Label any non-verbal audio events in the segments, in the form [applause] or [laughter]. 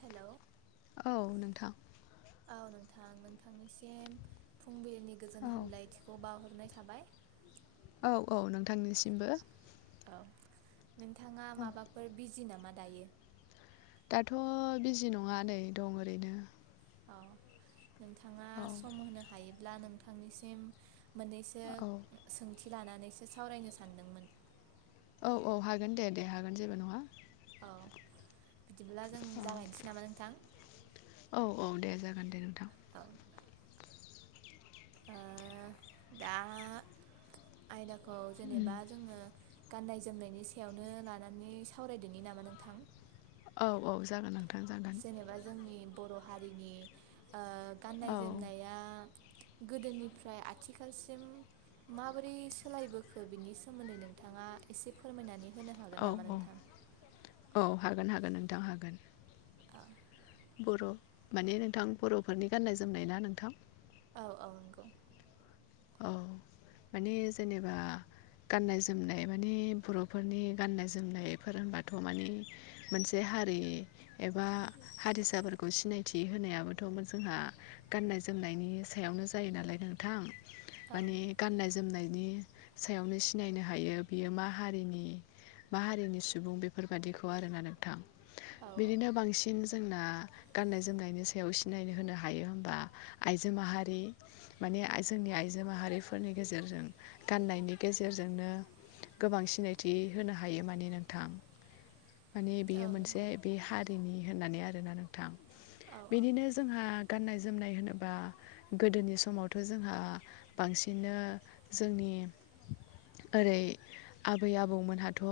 हेल'! औ नोंथां। औ नोंथां नोंथांनिसिम फुंबिलिनि गोजोन औ हामलायथिखौ बावहरनाय थाबाय। औ औ नोंथांनिसि औ नोंथाङा औ माबाफोर बिजि नामा दायो? दाथ' बिजि नङा नै दं ओरैनो। औ नोंथाङा औ सम होनो हायोब्ला नोंथांनिसिम मोननैसो औ सोंथि लानानैसो सावरायनो सानदोंमोन। औ औ हागोन दे दे। हागोन जेबो नङा। औ। बिदिब्ला जों जागायनोसै नामा नोंथां? औ औ दे जागोन दे नोंथां औ। दा आयदाखौ उम जेनेबा जोङो गाननाय जोमनायनि सायावनो लानानै सावरायदोनि नामा नोंथां? औ औ जागोन नोंथां जागोन। जेनेबा जोंनि बर' हारिनि ओ औ गाननाय जोमनाया गोदोनिफ्राय आथिखालसिम माबोरै सोलायबोखो बिनि सोमोन्दै नोंथाङा एसे फोरमायनानै होनो हागोन औ नामा औ। नोंथां? औ हागोन हागोन नोंथां हागोन। ओ बर' माने नोंथां बर'फोरनि गाननाय जोमनाय ना नोंथां? औ औ नंगौ। औ माने जेनेबा गाननाय जोमनाय माने बर'फोरनि गाननाय जोमनायफोर होनबाथ' माने मोनसे हारि एबा हारिसाफोरखौ सिनायथि होनायाबोथ'मोन जोंहा गाननाय जोमनायनि सायावनो जायो नालाय नोंथां। औ माने गाननाय जोमनायनि सायावनो सिनायनो हायो बियो मा हारिनि। मा हारिनि सुबुं बेफोरबादिखौ आरोना नोंथां औ बिदिनो बांसिन जोंना गाननाय जोमनायनि सायाव सिनाय होनो हायो होमबा आइजो माहारि। माने जोंनि आइजो माहारिफोरनि गेजेरजों गाननायनि गेजेरजोंनो गोबां सिनायथि होनो हायो माने नोंथां। माने औ बियो मोनसे नंगौ बे हारिनि होननानै आरोना नोंथां औ औ बिदिनो जोंहा गाननाय जोमनाय होनोबा गोदोनि समावथ' जोंहा बांसिनो जोंनि ओरै आबै आबौमोनहाथ'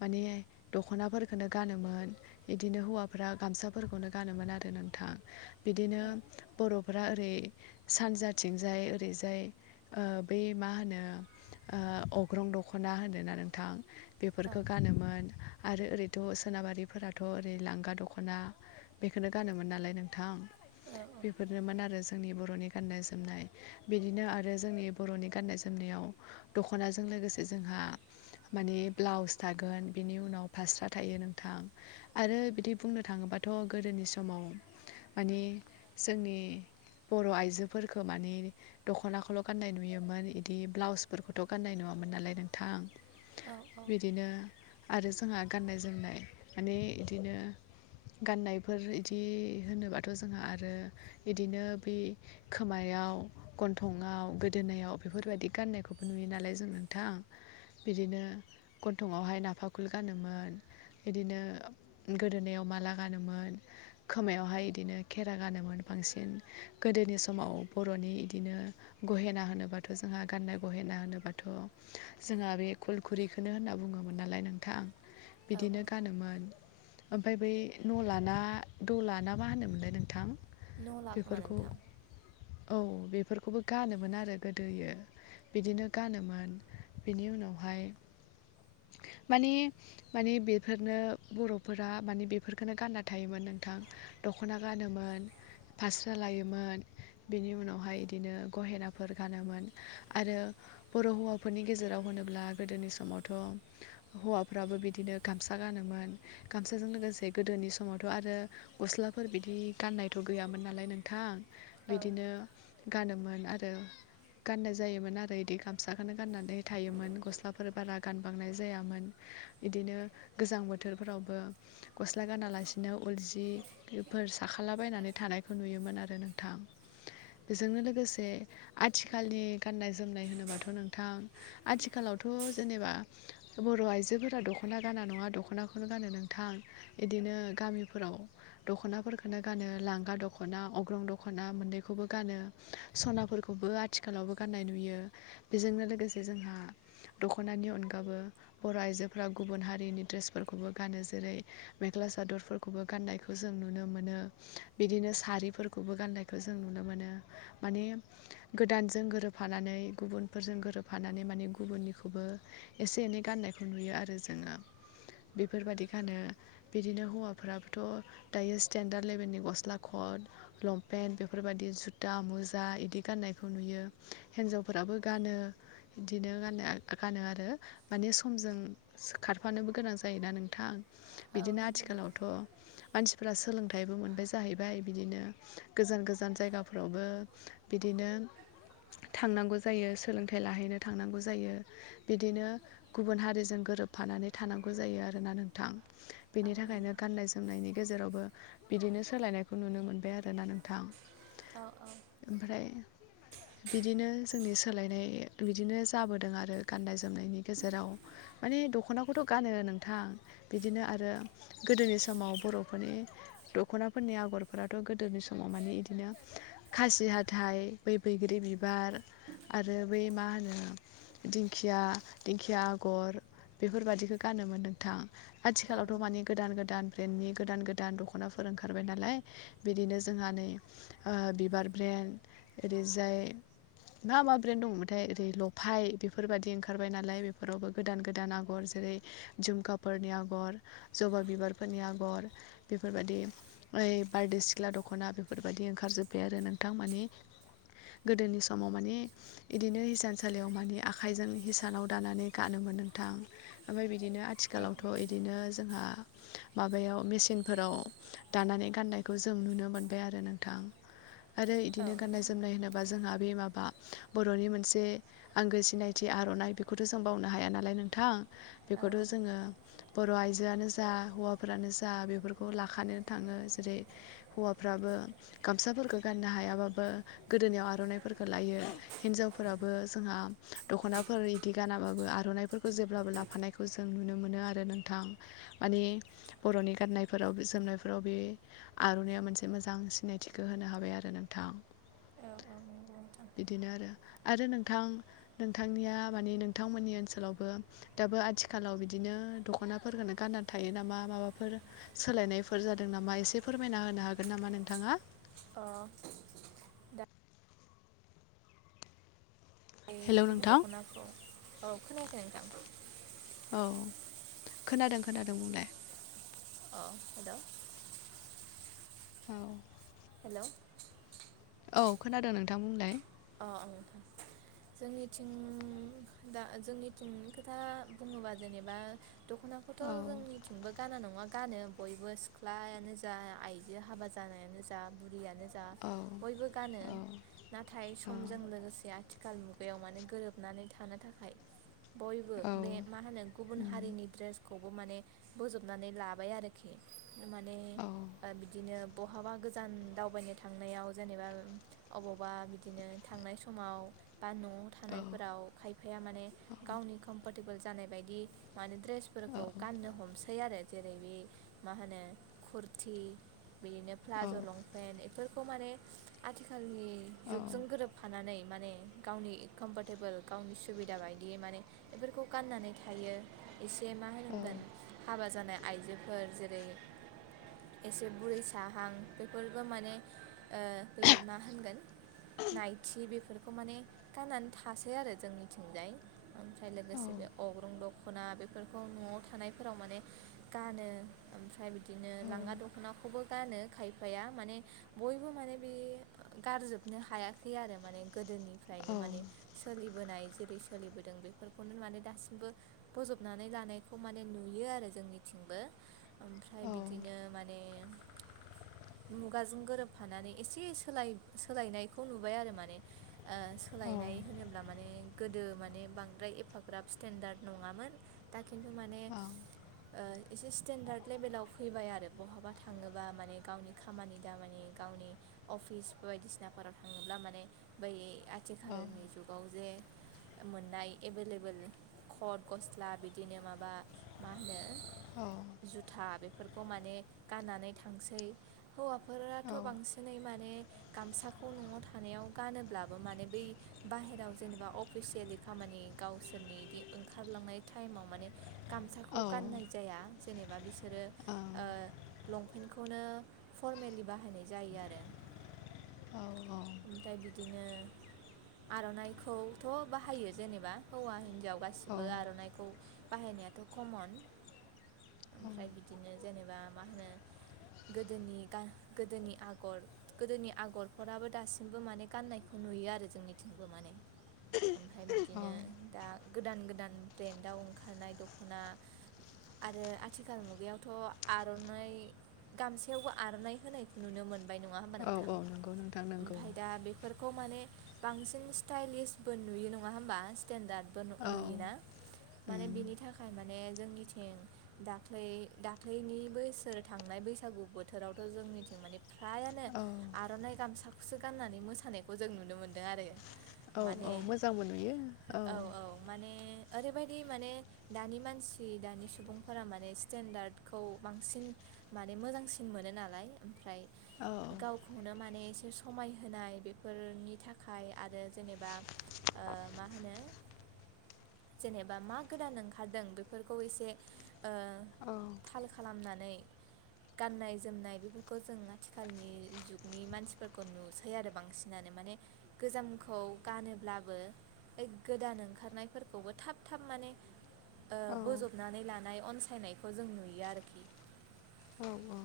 माने दख'नाफोरखौनो गानोमोन। इदिनो हौवाफ्रा गामसाफोरखौनो गानोमोन आरो नोंथां। बिदिनो औ बर'फ्रा ओरै सानजाथिंजाय ओरैजाय ओ बै मा होनो ओ अग्रं दख'ना होनोना नोंथां बेफोरफोरखौ गानोमोन। आरो ओरैथ' सोनाबारिफोराथ' ओरै लांगा दख'ना बेखौनो गानोमोन नालाय नोंथां। बेफोरनोमोन आरो जोंनि बर'नि गान्नाय जोम जोमनाय बिदिनो आरो जोंनि बर'नि गाननाय जोमनायाव दख'नाजों लोगोसे जोंहा माने ब्लाउस थागोन बिनि उनाव फास्रा थायो नोंथां। आरो बिदि बुंनो थाङोबाथ' गोदोनि समाव मानि जोंनि बर' आइजोफोरखौ माने दख'नाखौल' गाननाय नुयोमोन इदि ब्लाउसफोरखौथ' गाननाय नुवामोन नालाय औ नोंथां। बिदिनो आरो जोंहा गाननाय जोमनाय माने बिदिनो गाननायफोर इदि होनोबाथ' जोंहा आरो इदिनो बै खोमायाव गन्थंआव गोदोनायाव बेफोरबायदि गाननायखौबो नुयो नालाय जों नोंथां। बिदिनो गन्थंआवहाय नाफाखुल गानोमोन। बिदिनो गोदोनायाव माला गानोमोन खोमायावहाय बिदिनो खेरा गानोमोन बांसिन गोदोनि सम समाव बर'नि इदिनो गहेना होनोबाथ' जोंहा गाननाय गहेना होनोबाथ' जोंहा बे खलखुरिखौनो होनना बुङोमोन नालाय नोंथां। औ बिदिनो औ गानोमोन ओमफ्राय बै न' लाना द' लाना मा होनोमोनलाय नोंथां? न' ला खोमा बेफोरखौ नोंथां। औ बेफोरखौबो गानोमोन आरो गोदोयो। बिदिनो गानोमोन बिनि उनावहाय माने माने बेफोरनो बर'फोरा माने बेफोरखौनो गानना थायोमोन नोंथां। दख'ना गानोमोन फास्रारा लायोमोन बिनि उनावहाय बिदिनो गहेनाफोर गानोमोन आरो बर' हौवाफोरनि गेजेराव होनोब्ला गोदोनि समावथ' हौवाफ्राबो बिदिनो गामसा गानोमोन गामसाजों लोगोसे गोदोनि समावथ' आरो गस्लाफोर बिदि गाननायथ' गैयामोन नालाय नोंथां। औ बिदिनो गानोमोन आरो। गाननाय जायोमोन आरो बिदि गामसाखौनो गाननानै थायोमोन गस्लाफोर बारा गानबांनाय जायामोन। इदिनो गोजां बोथोरफोरावबो गस्ला गानालासिनो उल जि बेफोर साखालाबायनानै थानायखौ नुयोमोन आरो नोंथां। बेजोंनो लोगोसे आथिखालनि गाननाय जोमनाय होनोबाथ' नोंथां आथिखालावथ' जेनेबा बर' आइजोफोरा दख'ना गाना नङा दख'नाखौनो गानो नोंथां। इदिनो गामिफोराव दख'नाफोरखौनो गानो लांगा दख'ना, अग्रं दख'ना, दख'ना मोननैखौबो गानो सनाफोरखौबो आथिखालावबो गाननाय नुयो। बेजोंनो लोगोसे जोंहा दख'नानि अनगाबो बर' आइजोफोरा गुबुन हारिनि दड्रेसफोरखौबो गानो जेरै मेख्ला सादरफोरखौबो गाननायखौ जों नुनो मोनो बिदिनो सारिफोरखौ बे खौबो गाननायखौ जों नुनो मोनो माने गोदानजों गोरोबफानानै गुबुनफोरजों गोरोबफानानै माने गुबुननिखौबो एसे एनै गाननायखौ नुयो आरो जोङो बेफोरबायदि गानो। बिदिनो हौवाफोराबोथ' दायो स्टेन्डार्द लेबेलनि गस्ला खत लंपेन्ट बेफोरबायदि जुथा मुजा इदि गाननायखौ नुयो हिन्जावफोराबो गानो। बिदिनो गान गानो आरो माने समजों खारफानोबो गोनां जायोना नोंथां। औ बिदिनो नंगौ नोंथां आथिखालावथ' मानसिफोरा सोलोंथाइबो मोनबाय जाहैबाय बिदिनो गोजान गोजान जायगाफोरावबो बिदिनो थांनांगौ जायो सोलोंथाइ लाहैनो थांनांगौ जायो। बिदिनो गुबुन हारिजों गोरोबफानानै थानांगौ जायो आरोना नोंथां। बिनि औ थाखायनो नंगौ गाननाय जोमनायनि गेजेरावबो बिदिनो सोलायनायखौ नुनो मोनबाय आरो ना नोंथां। औ औ ओमफ्राय बिदिनो जोंनि सोलायनाय बिदिनो जाबोदों आरो गाननाय जोमनायनि गेजेराव माने दख'नाखौथ' गानो नोंथां। बिदिनो आरो गोदोनि समाव बर'फोरनि दख'नाफोरनि आगरफोराथ' गोदोनि समाव माने बिदिनो खासि हाथाइ बै बैग्रि बिबार आरो बे मा होनो दिंखिया दिंखिया आगर बेफोरबादिखौ गानोमोन नोंथां। औ आथिखालावथ' माने गोदान गोदान ब्रेन्डनि गोदान गोदान दख'नाफोर ओंखारबाय नालाय। बिदिनो जोंहा नै बिबार ब्रेन्ड ओरैजाय मा मा ब्रेन्ड दंमोनाथाय ओरै लफाय बेफोरबायादि ओंखारबाय नालाय बेफोरावबो गोदान गोदान आगर जेरै जुमखाफोरनि आग'र जबा बिबारफोरनि आग'र बेफोरबायदि ओइ बारदै सिख्ला दख'ना बेफोरबायदि ओंखारजोब्बाय आरो नोंथां मानि गोदोनि समाव मानि बिदिनो हिसानसालियाव मानि आखाइजों हिसानाव दानानै गानोमोन नोंथां। ओमफ्राय बिदिनो औ आथिखालावथ' बिदिनो जोंहा माबायाव मेचिनफोराव दानानै गाननायखौ जों नुनो मोनबाय आरो नोंथां। आरो इदिनो गाननाय जोमनाय होनोबा जोंहा बे माबा बर'नि मोनसे आंगो सिनायथि आर'नाइ बेखौथ' जों बावनो हाया नालाय नोंथां औ बेखौथ' जोङो बर' आइजोआनो जा हौवाफोरानो जा बेफोरखौ लाखानानै थाङो जेरै हौवाफ्राबो गामसाफोरखौ गाननो हायाबाबो गोदोनायाव आर'नाइफोरखौ लायो। हिनजावफोराबो जोंहा दख'नाफोर इदि गानाबाबो आर'नाइफोरखौ जेब्लाबो ला फानायखौ जों नुनो मोनो आरो नोंथां। माने बर'नि गाननायफोराव जोमनायफोराव बे आर'नाया मोनसे मोजां सिनायथिखौ होनो हाबाय आरो नोंथां। औ नंगौ नोंथां बिदिनो आरो आरो नोंथां नोंथांनिया माने नोंथांमोननि ओनसोलावबो दाबो आथिखालाव बिदिनो दख'नाफोरखो गाननानै थायो नामा माबाफोर सोलायनायफोर जादों नामा एसे फोरमायना होनो हागोन नामा नोंथाङा? अ हेलौ नोंथां दख'नाखौ औ खोनायाखै नोंथां? औ खोनादों खोनादों बुंलाय? [inaudible] अ हेद' [inaudible] औ हेल' औ खोनादों नोंथां बुंलाय? अ ओं नोंथां। जोंनिथिं दा जोंनिथिंनि खोथा बुङोबा जेनेबा दख'नाखौथ' औ जोंनिथिंबो गाना नङा गानो बयबो सि ख्लायानो जा आइजो हाबा जानायानो जा बुरियानो जा औ बयबो गानो। औ नाथाय औ समजों लोगोसे आथिखाल मुगायाव माने गोरोबनानै थानो थाखाय। बयबो औ बे मा होनो गुबुन उम, हारिनि ड्रेसखौबो माने बोजबनानै लाबाय आरो। [unintelligible] माने औ ओ बिदिनो बहाबा गोजान दावबायनो थांनायाव जेनेबा अबावबा बिदिनो थांनाय समाव बा न'आव औ थानायफोराव खाय फाया माने गावनि कमफरटेबोल जानाय बायदि माने ड्रेसफोरखौ औ गाननो हमसै आरो। जेरै बे मा होनो कुरथि बिदिनो प्लाज' औ लं। पेन एफोरखौ माने आथिखालनि औ जुगजों गोरोबफानानै माने गावनि कम्फरटेबोल गावनि सुबिदा बायदियै माने। एफोरखौ गाननानै थायो एसे मा होनांगोन हाबा जानाय आइजोफोर जेरै एसे बुरै साहां बेफोरबो माने ओ बै मा होनगोन? नायथि बेफोरखौ माने गाननानै थासै आरो जोंनि थिंजाय। ओमफ्राय लोगोसे बे अग्रं दङ। दख'ना बेफोरखौ न'आव थानायफोराव माने गानो ओमफ्राय बि दिनो लांगा दख'नाखौबो गानो खायफाया माने बयबो माने बे गारजोब नो हायाखै आरो माने गोदोनिफ्रायनो माने। सोलिबोनाय जेरै सोलिबोदों बेफोरखौनो माने दासिमबो फजबनानै लानायखौ माने नुयो आरो जोंनिथिंबो। ओमफ्राय बिदिनो माने मुगाजों गोरोबफानानै एसे सोल सोलायनायखौ नुबाय आरो माने ओ। सोलायनाय होनोब्ला माने गोदो माने बांद्राय एफाग्राब स्टेन्डार्द नङामोन। दा खिन्थु माने ओ एसे स्टेेनडार्ड लेभेलाव फैबाय आरो बहाबा थाङोबा माने गावनि खामानि दामानि गावनि अफिस बायदिसिनाफोराव थाङोब्ला माने बै आथिखालनि जुगाव जे ओ मोननाय एभेलेबोेल खट गस्ला बिदिनो माबा मा होनो अ जुथा बेफोरखौ माने गाननानै थांसौ। हौवाफोराथ' बांसिनै माने गामसा खौ न'आव थानायाव गानोब्लाबो माने बै बाहेरायाव जेनेबा अफिसियेलि खामानि गावसोरनि इदि ओंखारलांनाय टाइमाव माने गामसाखौ गाननाय जाया। जेनेबा बिसोरो ओ लंपेन्टखौनो फरमेलि बाहायनाय जायो आरो। औ अ ओमफ्राय बिदिनो आर'नाइखौथ' बाहायो जेनेबा हौवा हिन्जाव गा सिबो आर'नाइखौ बाहायनायाथ' कमन ओमफ्राय बिदिनो जेनेबा मा होनो गोदोनि गा गोदोनि आगर गोदोनि आगर फोराबो दासिमबो माने गाननायखौ नुयो आरो जोंनिथिंबो माने। ओमफ्राय बिदिनो दा गोदान गोदान ब्रेन्डआव ओंखारनाय दख'ना। आरो आथिखाल मुगायावथ' आर'नाइ गामसायावबो आर'नाय होनायखौ नुनो मोनबाय नङा होमबा नोंथां नंगौ नोंथां नंगौ ओमफ्राय दा बे फोरखौ माने बांसिन स्टाइलिसबो नुयो नङा होमबा स्टेेनडार्दबो औ नुयोना माने उम बिनि थाखाय माने जोंनिथिं दाख्लै दाख्लैनि बोसोर थांनाय बैसागु बोथोरावथ' जोंनिथिं माने फ्रायानो औ आर'नाइ गामसाखौसो गाननानै मोसानायखौ जों नुनो मोनदों आरो। औ माने औ मोजांबो नुयो औ। माने ओरैबायदि माने दानि मानसि दानि सुबुंफोरा माने स्टेन्डार्डखौ बांसिन माने मोजांसिन मोनो नालाय ओमफ्राय औ गावखौनो माने एसे समायहोनाय बेफोरनि थाखाय आरो जेनेबा ओ मा होनो जेनेबा मा गोदान ओंखारदों बेफोरखौ एसे ओ औ थाल खालामनानै गाननाय जोमनाय बेफोरखौ जों आथिखालनि जुगनि मानसि फोरखौ नुसै आरो बांसिनानो माने गोजामखौ गानोब्लाबो गोदान ओंखारनायफोरखौबो थाब थाब माने औ बोजबनानै लानाय अनसायनायखौ जों नुयो आरोखि औ औ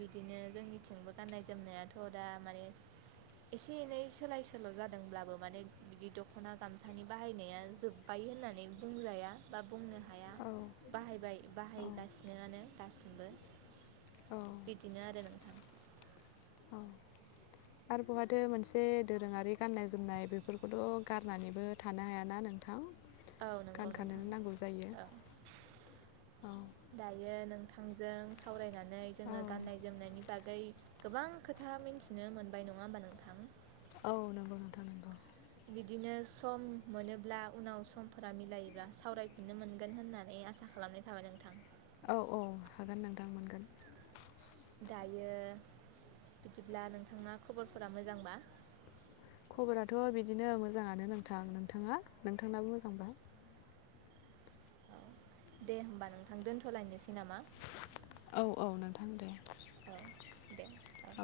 बिदिनो जोंनिथिंबो गाननाय जोमनायाथ' दा माने एसे एनै सोलाय सोल' जादोंब्लाबो माने बिदि दख'ना गामसानि बाहायनाया जोब बाय होननानै बुंजाया बा बुंनो हाया। औ बाहायबाय बाहायगासिनोआनो दासिमबो औ औ बिदिनो आरो नोंथां [inaudible] आरो बहाथो मोनसे दोरोङारि गाननाय जोमनाय बेफोरखौथ' गारनानैबो थानो हायाना नोंथां औ नंगौ नोंथां गानखानोनो नांगौ जायो औ औ दायो नोंथांजों सावरायनानै औ जोङो गाननाय जोमनायनि बागै गोबां खोथा मिथिनो मोनबाय नङा होमबा नोंथां औ नंगौ नोंथां नंगौ बिदिनो सम मोनोब्ला उनाव समफोरा मिलायोब्ला सावरायफिननो मोनगोन होननानै आसा खालामनाय जाबाय नोंथां। औ औ हागोन नोंथां मोनगोन। दायो बिदिब्ला नोंथांना खबरफोरा मोजांबा खबराथ' बिदिनो मोजाङानो नोंथां नोंथाङा नोंथांनाबो मोजांबा। औ दे होमबा नोंथां दोन्थ'लायनोसै नामा औ औ नोंथां दे औ दे औ